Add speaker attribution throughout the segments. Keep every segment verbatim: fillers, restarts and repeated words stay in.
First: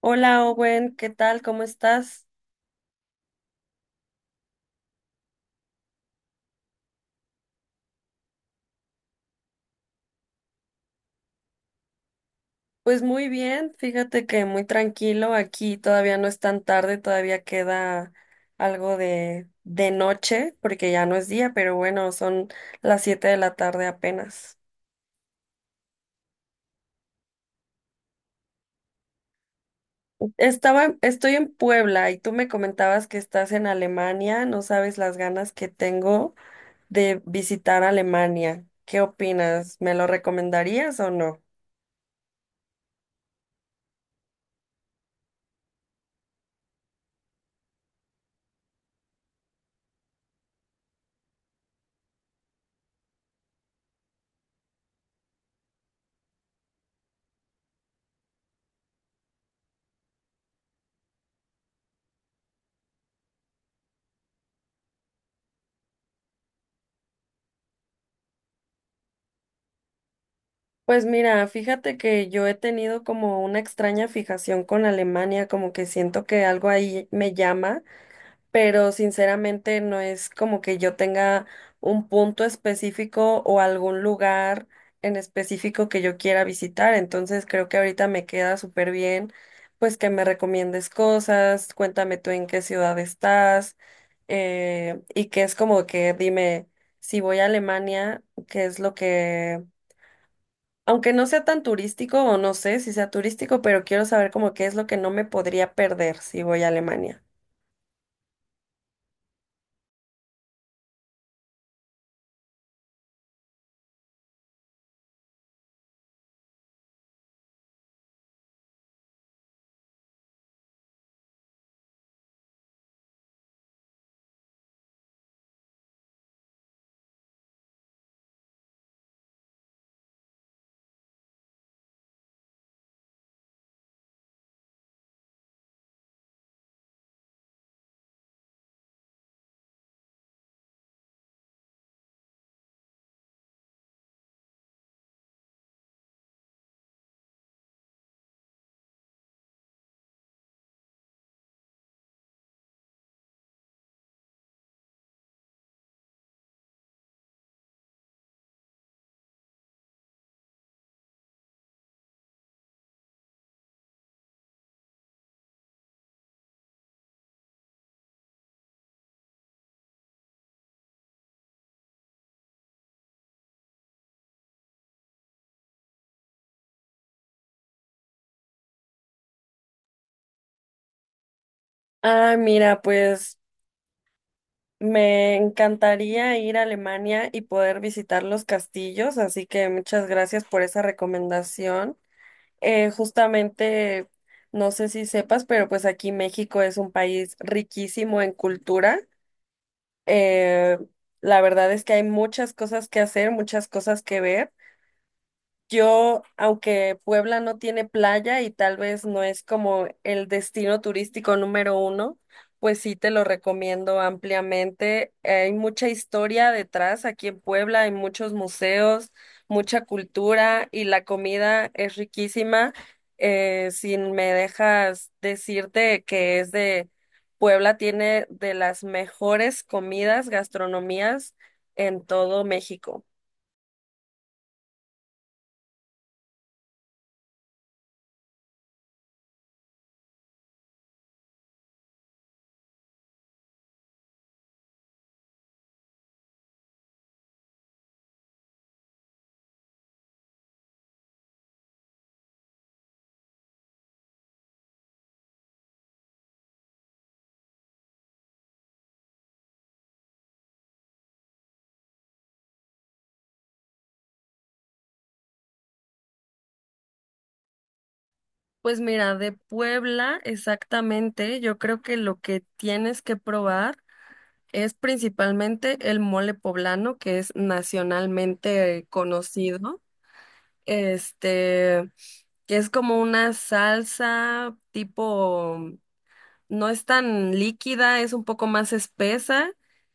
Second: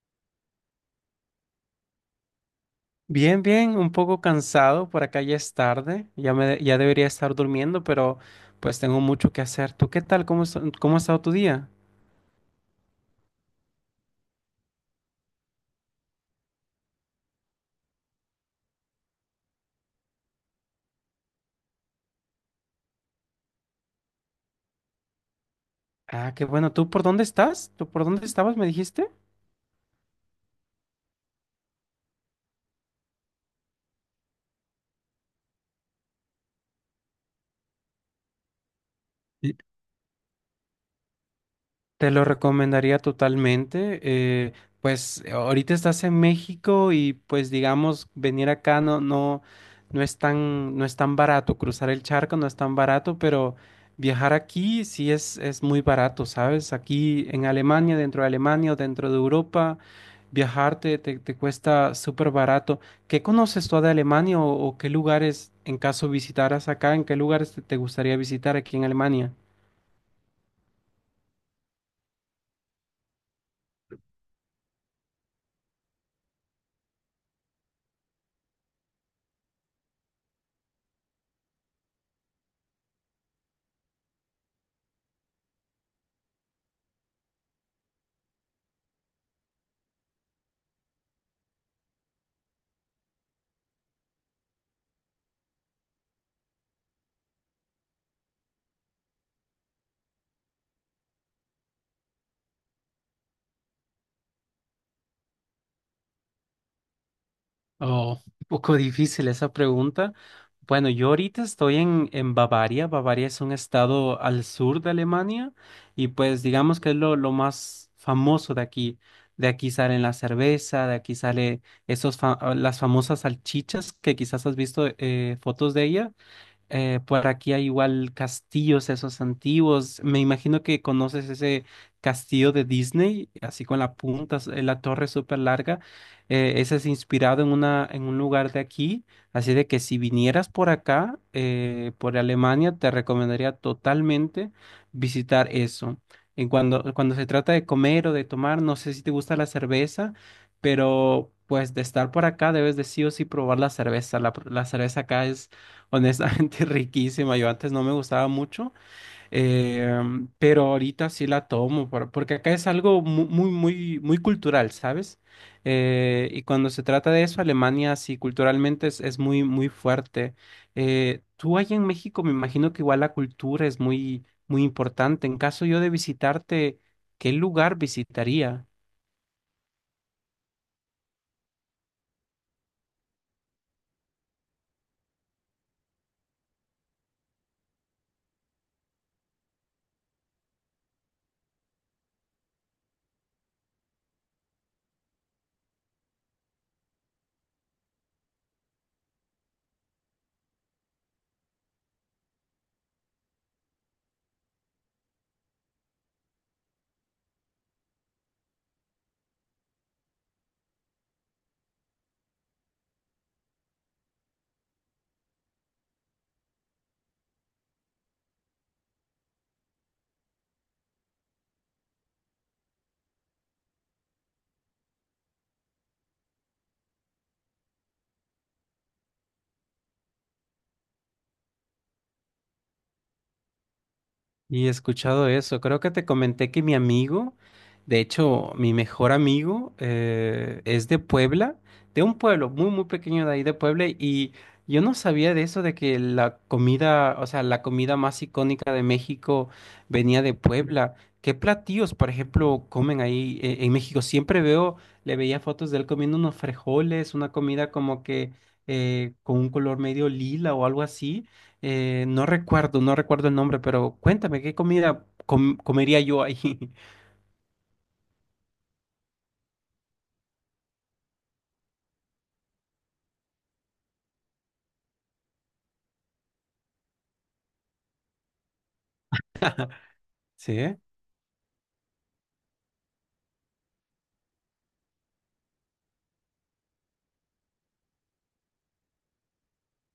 Speaker 1: Hola Owen, ¿qué tal? ¿Cómo estás?
Speaker 2: Bien, bien, un poco cansado, por acá ya es tarde, ya me, ya debería estar durmiendo, pero pues tengo mucho que hacer. ¿Tú qué tal? ¿Cómo, es- Cómo ha estado tu día?
Speaker 1: Pues muy bien, fíjate que muy tranquilo, aquí todavía no es tan tarde, todavía queda algo de, de noche, porque ya no es día, pero bueno, son las siete de la tarde apenas.
Speaker 2: Ah, qué bueno. ¿Tú por dónde estás? ¿Tú por dónde estabas, me dijiste?
Speaker 1: Estaba, estoy en Puebla y tú me comentabas que estás en Alemania, no sabes las ganas que tengo de visitar Alemania. ¿Qué opinas? ¿Me lo recomendarías o no?
Speaker 2: Te lo recomendaría totalmente. Eh, pues eh, ahorita estás en México y pues digamos, venir acá no, no, no es tan, no es tan barato. Cruzar el charco no es tan barato, pero viajar aquí sí es, es muy barato, ¿sabes? Aquí en Alemania, dentro de Alemania o dentro de Europa, viajarte te, te te cuesta súper barato. ¿Qué conoces tú de Alemania o, o qué lugares, en caso visitaras acá, en qué lugares te te gustaría visitar aquí en Alemania?
Speaker 1: Pues mira, fíjate que yo he tenido como una extraña fijación con Alemania, como que siento que algo ahí me llama, pero sinceramente no es como que yo tenga un punto específico o algún lugar en específico que yo quiera visitar, entonces creo que ahorita me queda súper bien, pues que me recomiendes cosas, cuéntame tú en qué ciudad estás, eh, y que es como que dime si voy a Alemania, qué es lo que, aunque no sea tan turístico, o no sé si sea turístico, pero quiero saber como qué es lo que no me podría perder si voy a Alemania.
Speaker 2: Oh, un poco difícil esa pregunta. Bueno, yo ahorita estoy en, en Bavaria. Bavaria es un estado al sur de Alemania y pues digamos que es lo, lo más famoso de aquí. De aquí salen la cerveza, de aquí sale esos fa- ah, las famosas salchichas que quizás has visto eh, fotos de ella. Eh, por aquí hay igual castillos esos antiguos. Me imagino que conoces ese castillo de Disney, así con la punta, s- eh, la torre súper larga. Eh, ese es inspirado en una, en un lugar de aquí. Así de que si vinieras por acá, eh, por Alemania, te recomendaría totalmente visitar eso. En cuando, cuando se trata de comer o de tomar, no sé si te gusta la cerveza, pero pues de estar por acá debes de sí o sí probar la cerveza. La, la cerveza acá es, honestamente, riquísima. Yo antes no me gustaba mucho, eh, pero ahorita sí la tomo, por- porque acá es algo mu- muy, muy, muy, cultural, ¿sabes? Eh, y cuando se trata de eso, Alemania sí culturalmente es, es muy, muy fuerte. Eh, tú allá en México me imagino que igual la cultura es muy, muy importante. En caso yo de visitarte, ¿qué lugar visitaría?
Speaker 1: Ah, mira, pues me encantaría ir a Alemania y poder visitar los castillos, así que muchas gracias por esa recomendación. Eh, justamente, no sé si sepas, pero pues aquí México es un país riquísimo en cultura. Eh, la verdad es que hay muchas cosas que hacer, muchas cosas que ver. Yo, aunque Puebla no tiene playa y tal vez no es como el destino turístico número uno, pues sí te lo recomiendo ampliamente. Hay mucha historia detrás aquí en Puebla, hay muchos museos, mucha cultura y la comida es riquísima. Eh, si me dejas decirte, que es de Puebla, tiene de las mejores comidas, gastronomías en todo México.
Speaker 2: Y he escuchado eso. Creo que te comenté que mi amigo, de hecho, mi mejor amigo, eh, es de Puebla, de un pueblo muy, muy pequeño de ahí de Puebla. Y yo no sabía de eso, de que la comida, o sea, la comida más icónica de México venía de Puebla. ¿Qué platillos, por ejemplo, comen ahí, eh, en México? Siempre veo, le veía fotos de él comiendo unos frijoles, una comida como que eh, con un color medio lila o algo así. Eh, no recuerdo, no recuerdo el nombre, pero cuéntame, ¿qué comida com- comería yo ahí?
Speaker 1: Pues mira, de Puebla exactamente, yo creo que lo que tienes que probar es principalmente el mole poblano, que es nacionalmente eh, conocido.
Speaker 2: ¿Sí?
Speaker 1: Este, que es como una salsa tipo, mm, no es tan líquida, es un poco más espesa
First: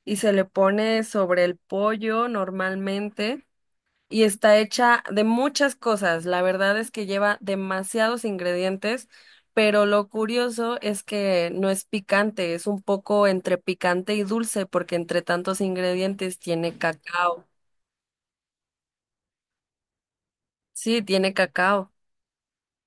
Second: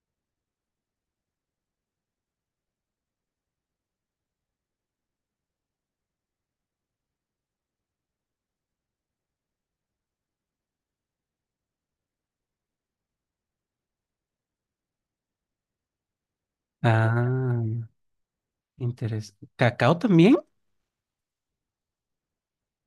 Speaker 1: y se le pone sobre el pollo normalmente, y está hecha de muchas cosas. La verdad es que lleva demasiados ingredientes, pero lo curioso es que no es picante, es un poco entre picante y dulce, porque entre tantos ingredientes tiene cacao.
Speaker 2: Ah, interesante. ¿Cacao también?
Speaker 1: Sí, tiene cacao.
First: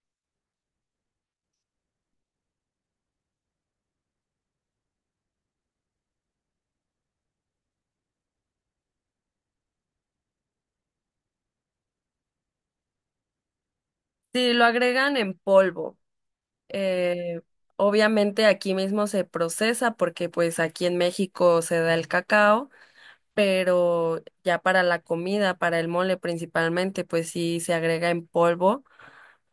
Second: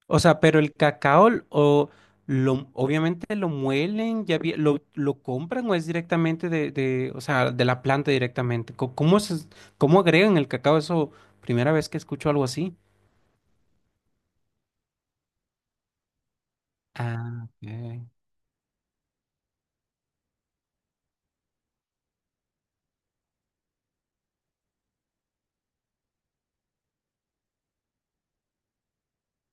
Speaker 2: O sea, pero el cacao l- o lo, obviamente lo muelen, ya vi- lo, lo compran o es directamente de, de, o sea, de la planta directamente. Co- ¿Cómo se, Cómo agregan el cacao? Eso, primera vez que escucho algo así.
Speaker 1: Sí, lo agregan en polvo. Eh,
Speaker 2: Ah, ok.
Speaker 1: Obviamente aquí mismo se procesa, porque pues aquí en México se da el cacao. Pero ya para la comida, para el mole principalmente, pues sí se agrega en polvo,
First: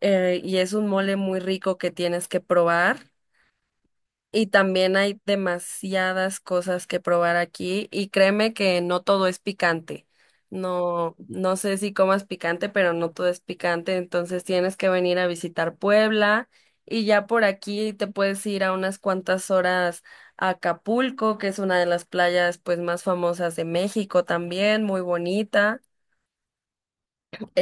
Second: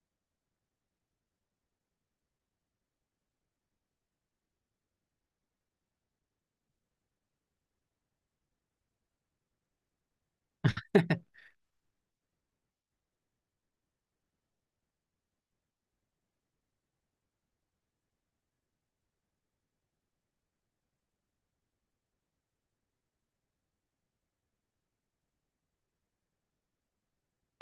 Speaker 1: eh, y es un mole muy rico que tienes que probar. Y también hay demasiadas cosas que probar aquí, y créeme que no todo es picante. No, no sé si comas picante, pero no todo es picante, entonces tienes que venir a visitar Puebla y ya por aquí te puedes ir a unas cuantas horas a Acapulco, que es una de las playas pues más famosas de México también, muy bonita.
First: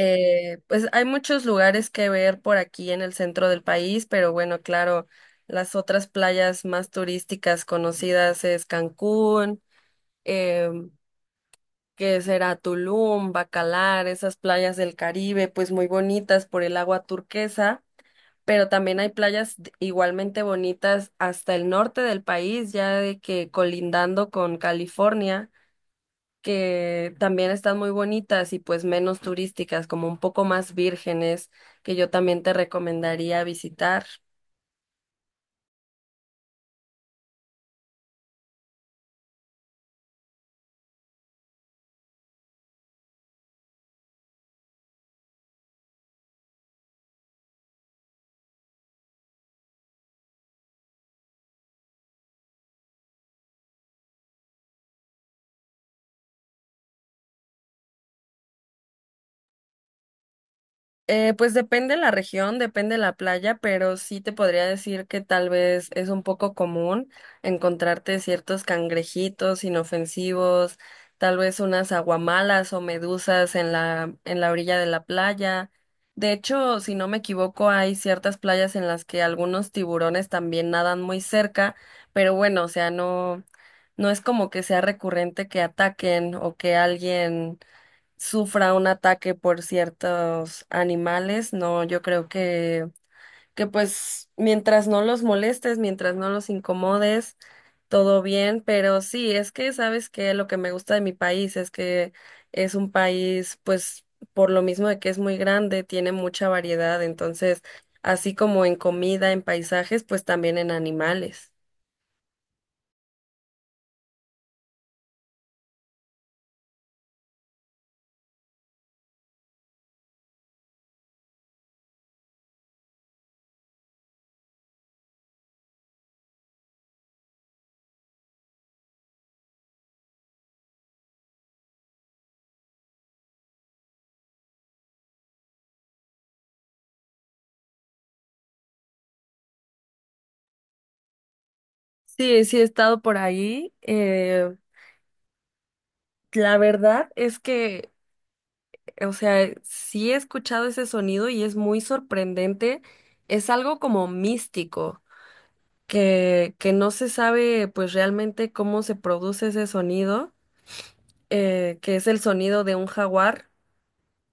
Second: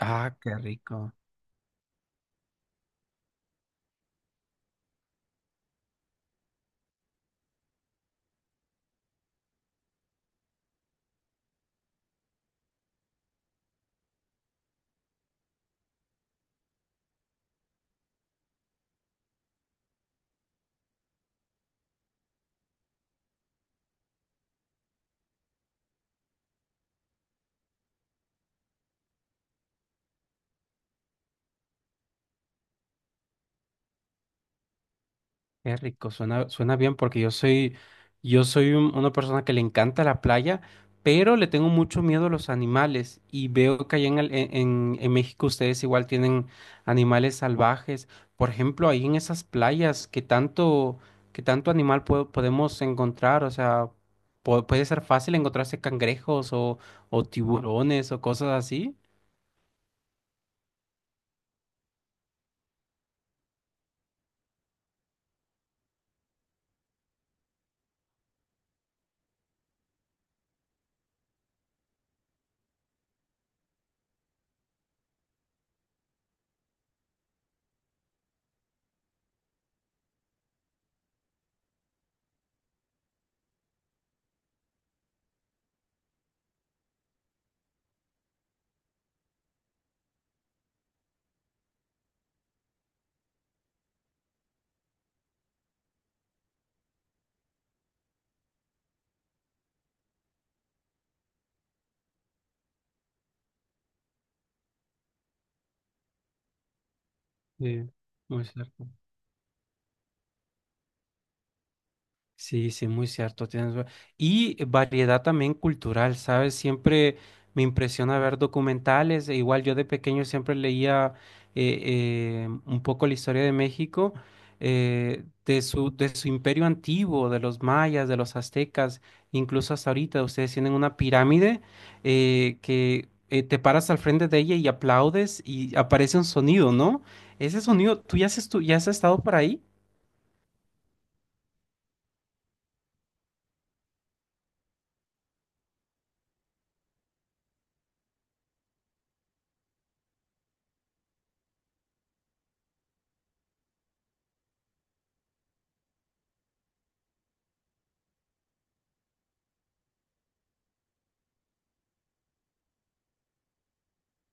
Speaker 2: Ah, qué
Speaker 1: Pues hay
Speaker 2: rico.
Speaker 1: muchos lugares que ver por aquí en el centro del país, pero bueno, claro, las otras playas más turísticas conocidas es Cancún, em, que será Tulum, Bacalar, esas playas del Caribe, pues muy bonitas por el agua turquesa, pero también hay playas d- igualmente bonitas hasta el norte del país, ya de que colindando con California, que también están muy bonitas y pues menos turísticas, como un poco más vírgenes, que yo también te recomendaría visitar.
Speaker 2: Qué rico, suena, suena bien porque yo soy, yo soy un- una persona que le encanta la playa, pero le tengo mucho miedo a los animales y veo que allá en, el- en, en- en México ustedes igual tienen animales salvajes. Por ejemplo, ahí en esas playas, ¿qué tanto, ¿qué tanto animal po- podemos encontrar? O sea, po- puede ser fácil encontrarse cangrejos o, o tiburones o cosas así.
Speaker 1: Eh, pues depende la región, depende la playa, pero sí te podría decir que tal vez es un poco común encontrarte ciertos cangrejitos inofensivos, tal vez unas aguamalas o medusas en la, en la orilla de la playa. De hecho, si no me equivoco, hay ciertas playas en las que algunos tiburones también nadan muy cerca, pero bueno, o sea, no, no es como que sea recurrente que ataquen o que alguien sufra un ataque por ciertos animales, no, yo creo que, que pues mientras no los molestes, mientras no los incomodes, todo bien, pero sí, es que sabes que lo que me gusta de mi país es que es un país, pues, por lo mismo de que es muy grande, tiene mucha variedad, entonces,
Speaker 2: Sí,
Speaker 1: así
Speaker 2: muy
Speaker 1: como en
Speaker 2: cierto.
Speaker 1: comida, en paisajes, pues también en animales.
Speaker 2: Sí, sí, muy cierto. tienes va- Y variedad también cultural, ¿sabes? Siempre me impresiona ver documentales. E igual yo de pequeño siempre leía eh, eh, un poco la historia de México, eh, de su, de su imperio antiguo, de los mayas, de los aztecas, incluso hasta ahorita. Ustedes tienen una pirámide eh, que eh, te paras al frente de ella y aplaudes y aparece un sonido, ¿no? Ese sonido, ¿tú ya has, estu- ya has estado por ahí?
Speaker 1: Sí, sí he estado por ahí. Eh, la verdad es que, o sea, sí he escuchado ese sonido y es muy sorprendente. Es algo como místico, que, que no se sabe pues realmente cómo se produce ese sonido, eh, que es el sonido de un jaguar,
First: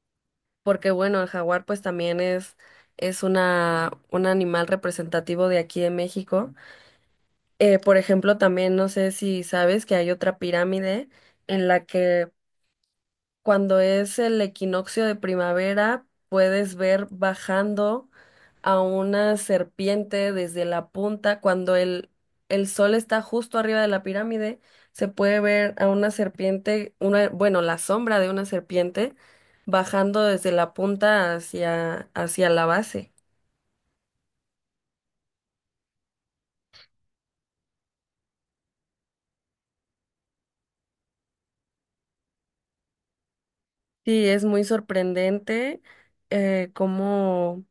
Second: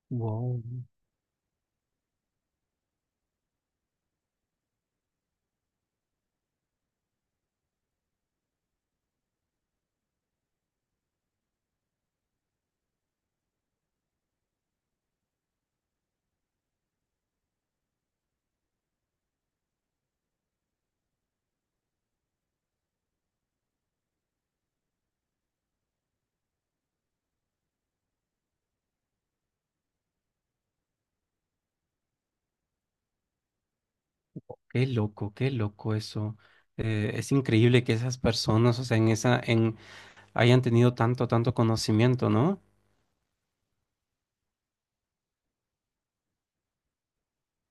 Speaker 2: Wow.
Speaker 1: porque bueno, el jaguar pues también es, es una, un animal representativo de aquí de México. Eh, por ejemplo, también no sé si sabes que hay otra pirámide en la que, cuando es el equinoccio de primavera, puedes ver bajando a una serpiente desde la punta. Cuando el, el sol está justo arriba de la pirámide, se puede ver a una serpiente, una, bueno, la sombra de una serpiente, bajando desde la punta hacia, hacia la base.
Speaker 2: Qué loco, qué loco eso. Eh, es increíble que esas personas, o sea, en esa, en, hayan tenido tanto, tanto conocimiento, ¿no?
Speaker 1: Sí, es muy sorprendente eh, cómo,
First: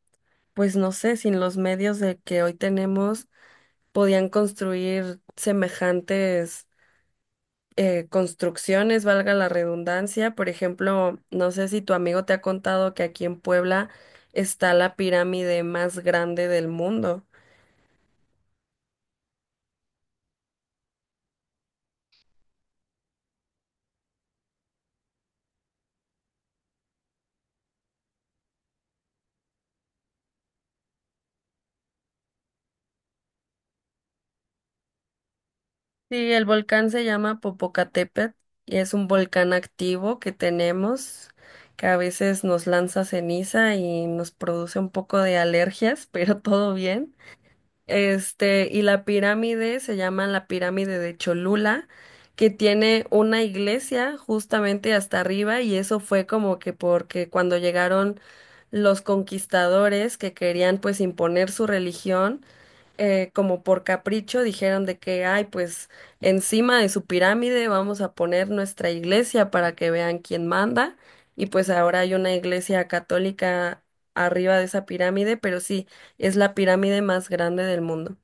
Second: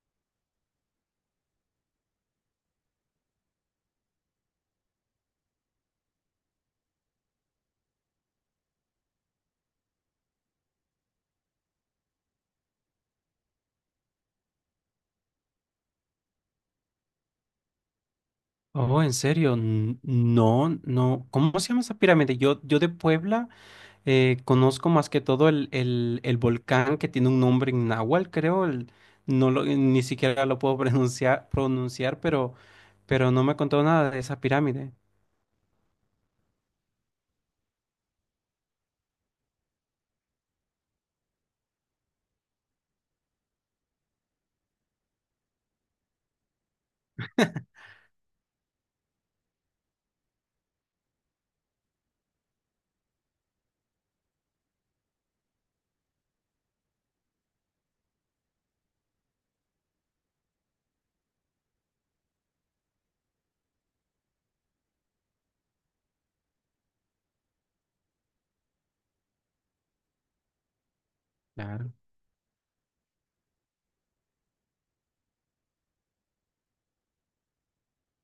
Speaker 1: pues no sé, sin los medios de que hoy tenemos, podían construir semejantes eh, construcciones, valga la redundancia. Por ejemplo, no sé si tu amigo te ha contado que aquí en Puebla está la pirámide más grande del mundo.
Speaker 2: Oh, en serio, n- no, no. ¿Cómo se llama esa pirámide? Yo, yo de Puebla eh, conozco más que todo el, el, el volcán que tiene un nombre en náhuatl, creo. El- no lo, ni siquiera lo puedo pronunciar, pronunciar, pero, pero no me contó nada de esa pirámide.
Speaker 1: Sí, el volcán se llama Popocatépetl y es un volcán activo que tenemos, que a veces nos lanza ceniza y nos produce un poco de alergias, pero todo bien. Este, y la pirámide se llama la pirámide de Cholula, que tiene una iglesia justamente hasta arriba, y eso fue como que porque cuando llegaron los conquistadores que querían pues imponer su religión, eh, como por capricho dijeron de que, ay, pues encima de su pirámide vamos a poner nuestra iglesia para que vean quién manda. Y pues
Speaker 2: Claro.
Speaker 1: ahora hay una iglesia católica arriba de esa pirámide, pero sí, es la pirámide más grande del mundo.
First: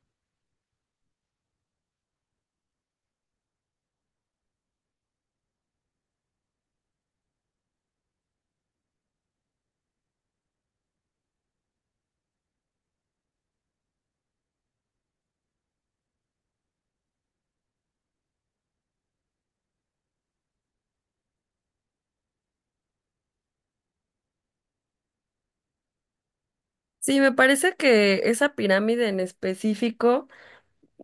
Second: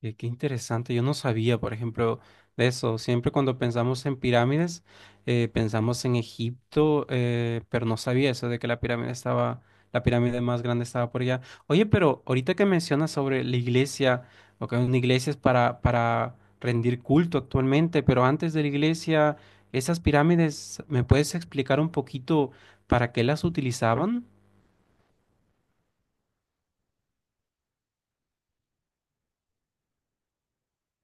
Speaker 2: Qué, qué interesante, yo no sabía, por ejemplo, de eso. Siempre cuando pensamos en pirámides, eh, pensamos en Egipto, eh, pero no sabía eso de que la pirámide estaba, la pirámide más grande estaba por allá. Oye, pero ahorita que mencionas sobre la iglesia, o que una iglesia es para, para rendir culto actualmente, pero antes de la iglesia, esas pirámides, ¿me puedes explicar un poquito para qué las utilizaban?
Speaker 1: Sí, me parece que esa pirámide en específico.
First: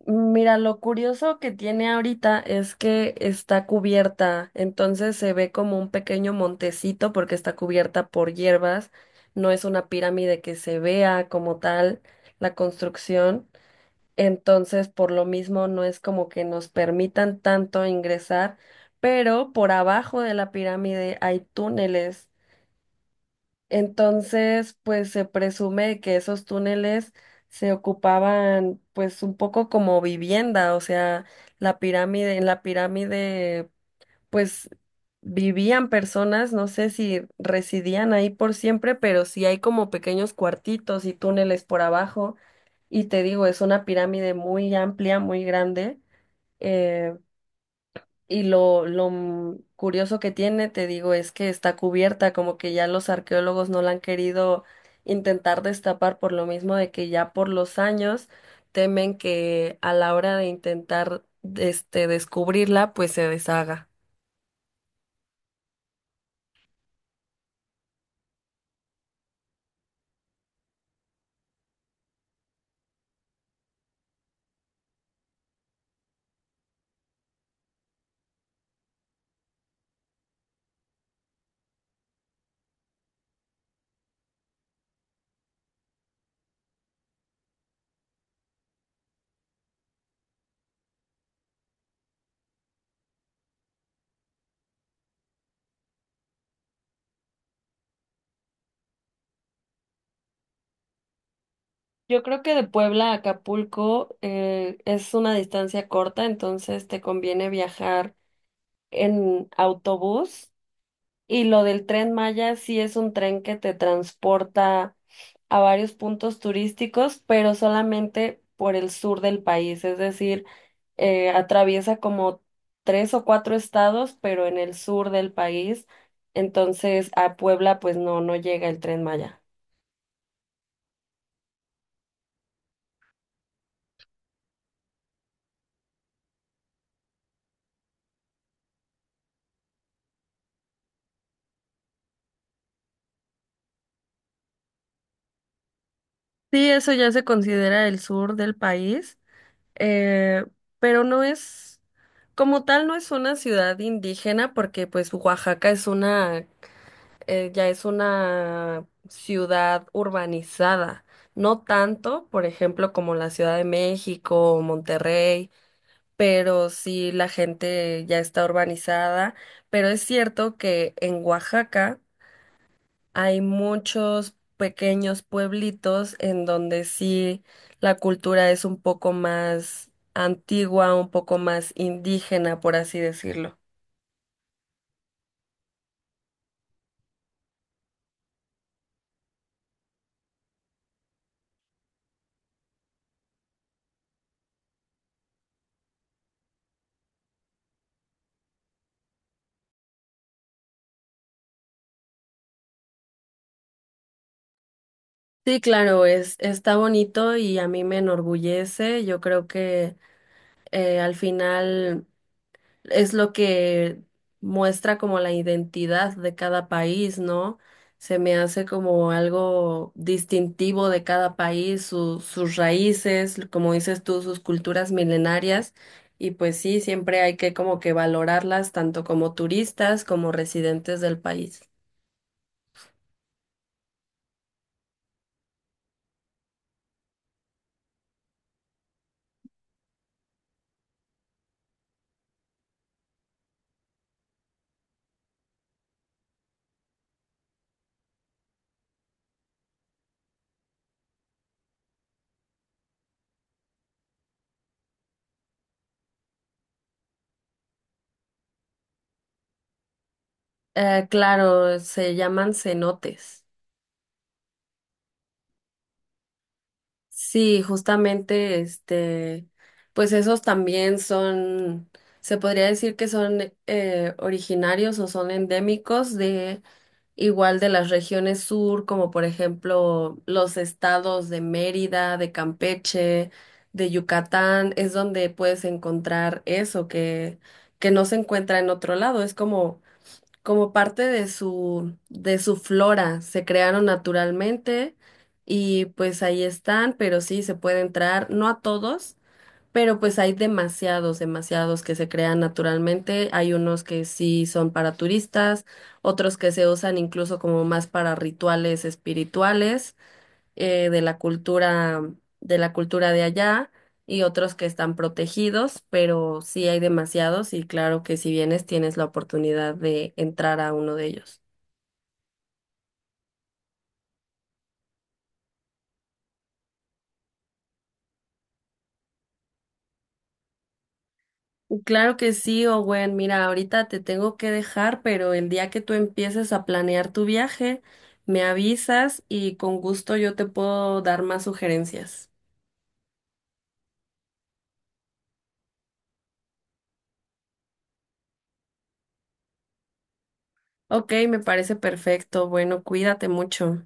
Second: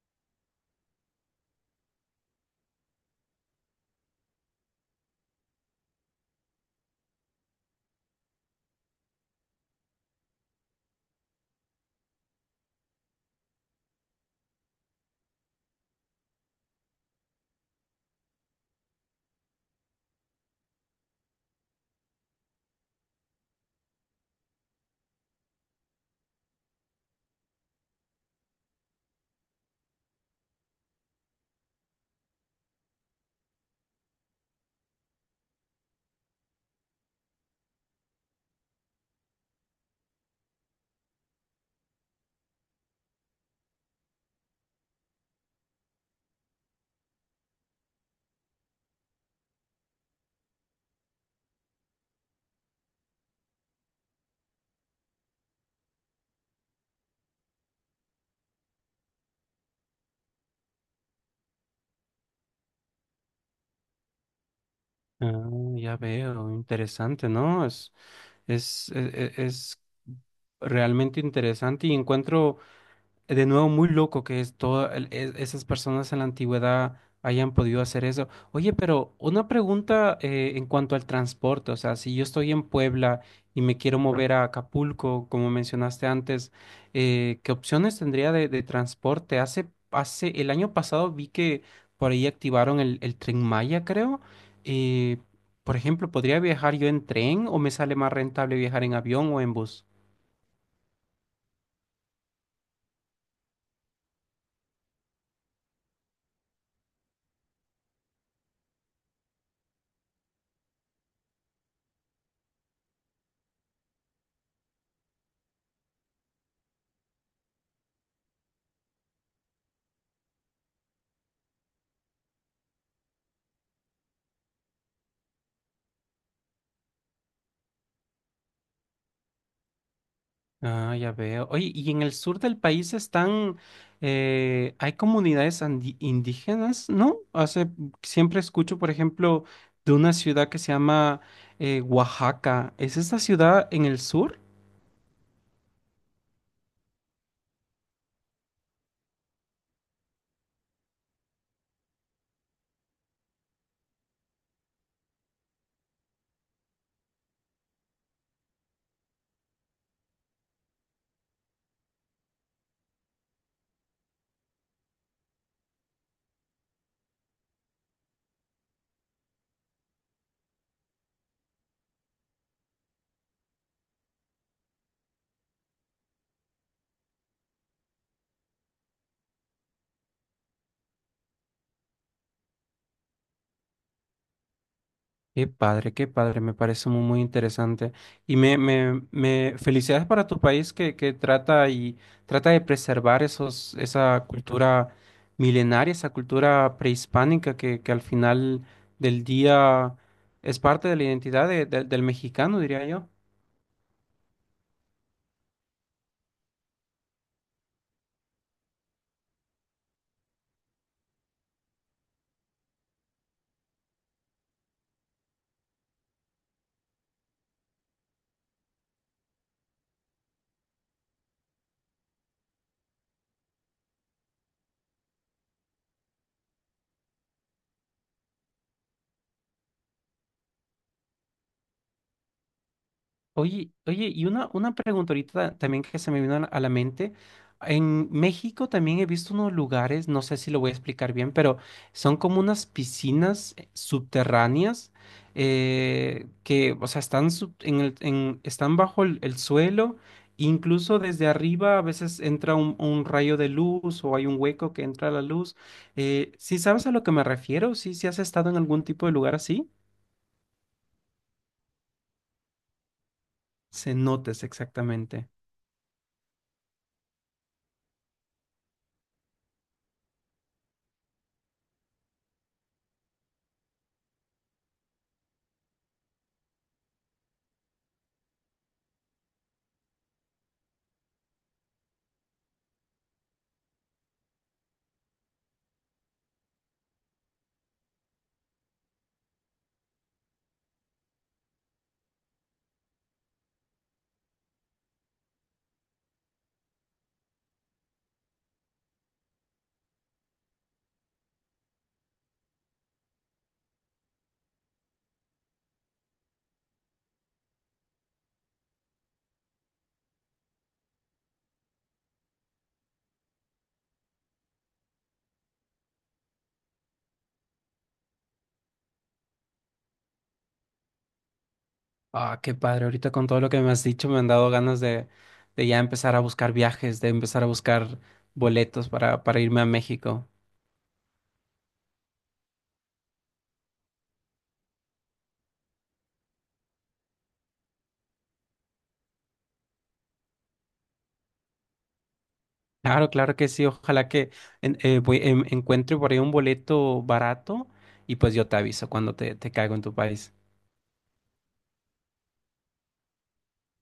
Speaker 1: Mira, lo curioso que tiene ahorita es que está cubierta, entonces se ve como un pequeño montecito porque está cubierta por hierbas, no es una pirámide que se vea como tal la construcción, entonces por lo mismo no es como que nos permitan tanto ingresar, pero por abajo de la pirámide hay túneles. Entonces, pues se presume que esos túneles se ocupaban pues un poco como vivienda, o sea, la pirámide, en la pirámide pues vivían personas, no sé si residían ahí por siempre, pero sí hay como pequeños cuartitos y túneles por abajo. Y te digo, es una pirámide muy amplia, muy grande. eh, y lo, lo m- curioso que tiene, te digo, es que está cubierta, como que ya los arqueólogos no la han querido intentar destapar por lo mismo de que ya por los años temen que, a la hora de intentar este descubrirla, pues se deshaga.
Speaker 2: Ah, ya veo, interesante, ¿no? Es Es, e- e- es realmente interesante y encuentro, de nuevo, muy loco que es todo el- e- esas personas en la antigüedad hayan podido hacer eso. Oye, pero una pregunta, eh, en cuanto al transporte, o sea, si yo estoy en Puebla y me quiero mover a Acapulco, como mencionaste antes, eh, ¿qué opciones tendría de, de transporte? Hace, hace, el año pasado vi que por ahí activaron el, el Tren Maya, creo. Eh, por ejemplo, ¿podría viajar yo en tren o me sale más rentable viajar en avión o en bus?
Speaker 1: Yo creo que de Puebla a Acapulco eh, es una distancia corta, entonces te conviene viajar en autobús. Y lo del Tren Maya sí es un tren que te transporta a varios puntos turísticos, pero solamente por el sur del país, es decir, eh, atraviesa como tres o cuatro estados, pero en el sur del país, entonces a Puebla pues no, no llega el Tren Maya.
Speaker 2: Ah, ya veo. Oye, ¿y en el sur del país están, eh, hay comunidades andi- indígenas, ¿no? Hace, siempre escucho, por ejemplo, de una ciudad que se llama eh, Oaxaca. ¿Es esta ciudad en el sur?
Speaker 1: Sí, eso ya se considera el sur del país, eh, pero no es, como tal, no es una ciudad indígena, porque pues Oaxaca es una eh, ya es una ciudad urbanizada, no tanto, por ejemplo, como la Ciudad de México o Monterrey, pero sí la gente ya está urbanizada, pero es cierto que en Oaxaca hay muchos pequeños pueblitos en donde sí la cultura es un poco más antigua, un poco más indígena, por así decirlo.
Speaker 2: Qué padre, qué padre, me parece muy, muy interesante. Y me, me, me felicidades para tu país que, que trata y trata de preservar esos, esa cultura milenaria, esa cultura prehispánica que, que al final del día es parte de la identidad de- de- del mexicano, diría yo.
Speaker 1: Sí, claro, es, está bonito y a mí me enorgullece. Yo creo que, eh, al final, es lo que muestra como la identidad de cada país, ¿no? Se me hace como algo distintivo de cada país, su- sus raíces, como dices tú, sus culturas milenarias. Y pues sí, siempre hay que como que valorarlas tanto como turistas como residentes del país.
Speaker 2: Oye, oye, y una, una pregunta ahorita también que se me vino a la a la mente. En México también he visto unos lugares, no sé si lo voy a explicar bien, pero son como unas piscinas, eh, subterráneas, eh, que, o sea, están, sub- en el- en- están bajo el, el suelo, incluso desde arriba a veces entra un, un rayo de luz o hay un hueco que entra la luz. Eh, ¿sí sabes a lo que me refiero? ¿Sí, sí has estado en algún tipo de lugar así?
Speaker 1: Eh, claro, se llaman cenotes.
Speaker 2: Cenotes, exactamente.
Speaker 1: Sí, justamente, este, pues esos también son, se podría decir que son eh, originarios o son endémicos de, igual, de las regiones sur, como por ejemplo los estados de Mérida, de Campeche, de Yucatán, es donde puedes encontrar eso que, que no se encuentra en otro lado. Es como como parte de su, de su flora, se crearon naturalmente y pues ahí están, pero sí se puede entrar, no a todos, pero pues hay demasiados, demasiados que se crean naturalmente, hay unos que sí son para turistas, otros que se usan incluso como más para rituales espirituales eh, de la cultura, de la cultura de allá, y otros que están protegidos, pero sí hay demasiados, y claro que si vienes tienes la oportunidad de entrar a uno de ellos.
Speaker 2: Ah, qué padre. Ahorita con todo lo que me has dicho me han dado ganas de, de ya empezar a buscar viajes, de empezar a buscar boletos para, para irme a México.
Speaker 1: Claro que sí, Owen. Mira, ahorita te tengo que dejar, pero el día que tú empieces a planear tu viaje, me avisas y con gusto yo te puedo dar más sugerencias.
Speaker 2: Claro, claro que sí. Ojalá que en- eh, voy- em- encuentre por ahí un boleto barato y pues yo te aviso cuando te, te caigo en tu país.
Speaker 1: Ok, me parece perfecto. Bueno, cuídate mucho.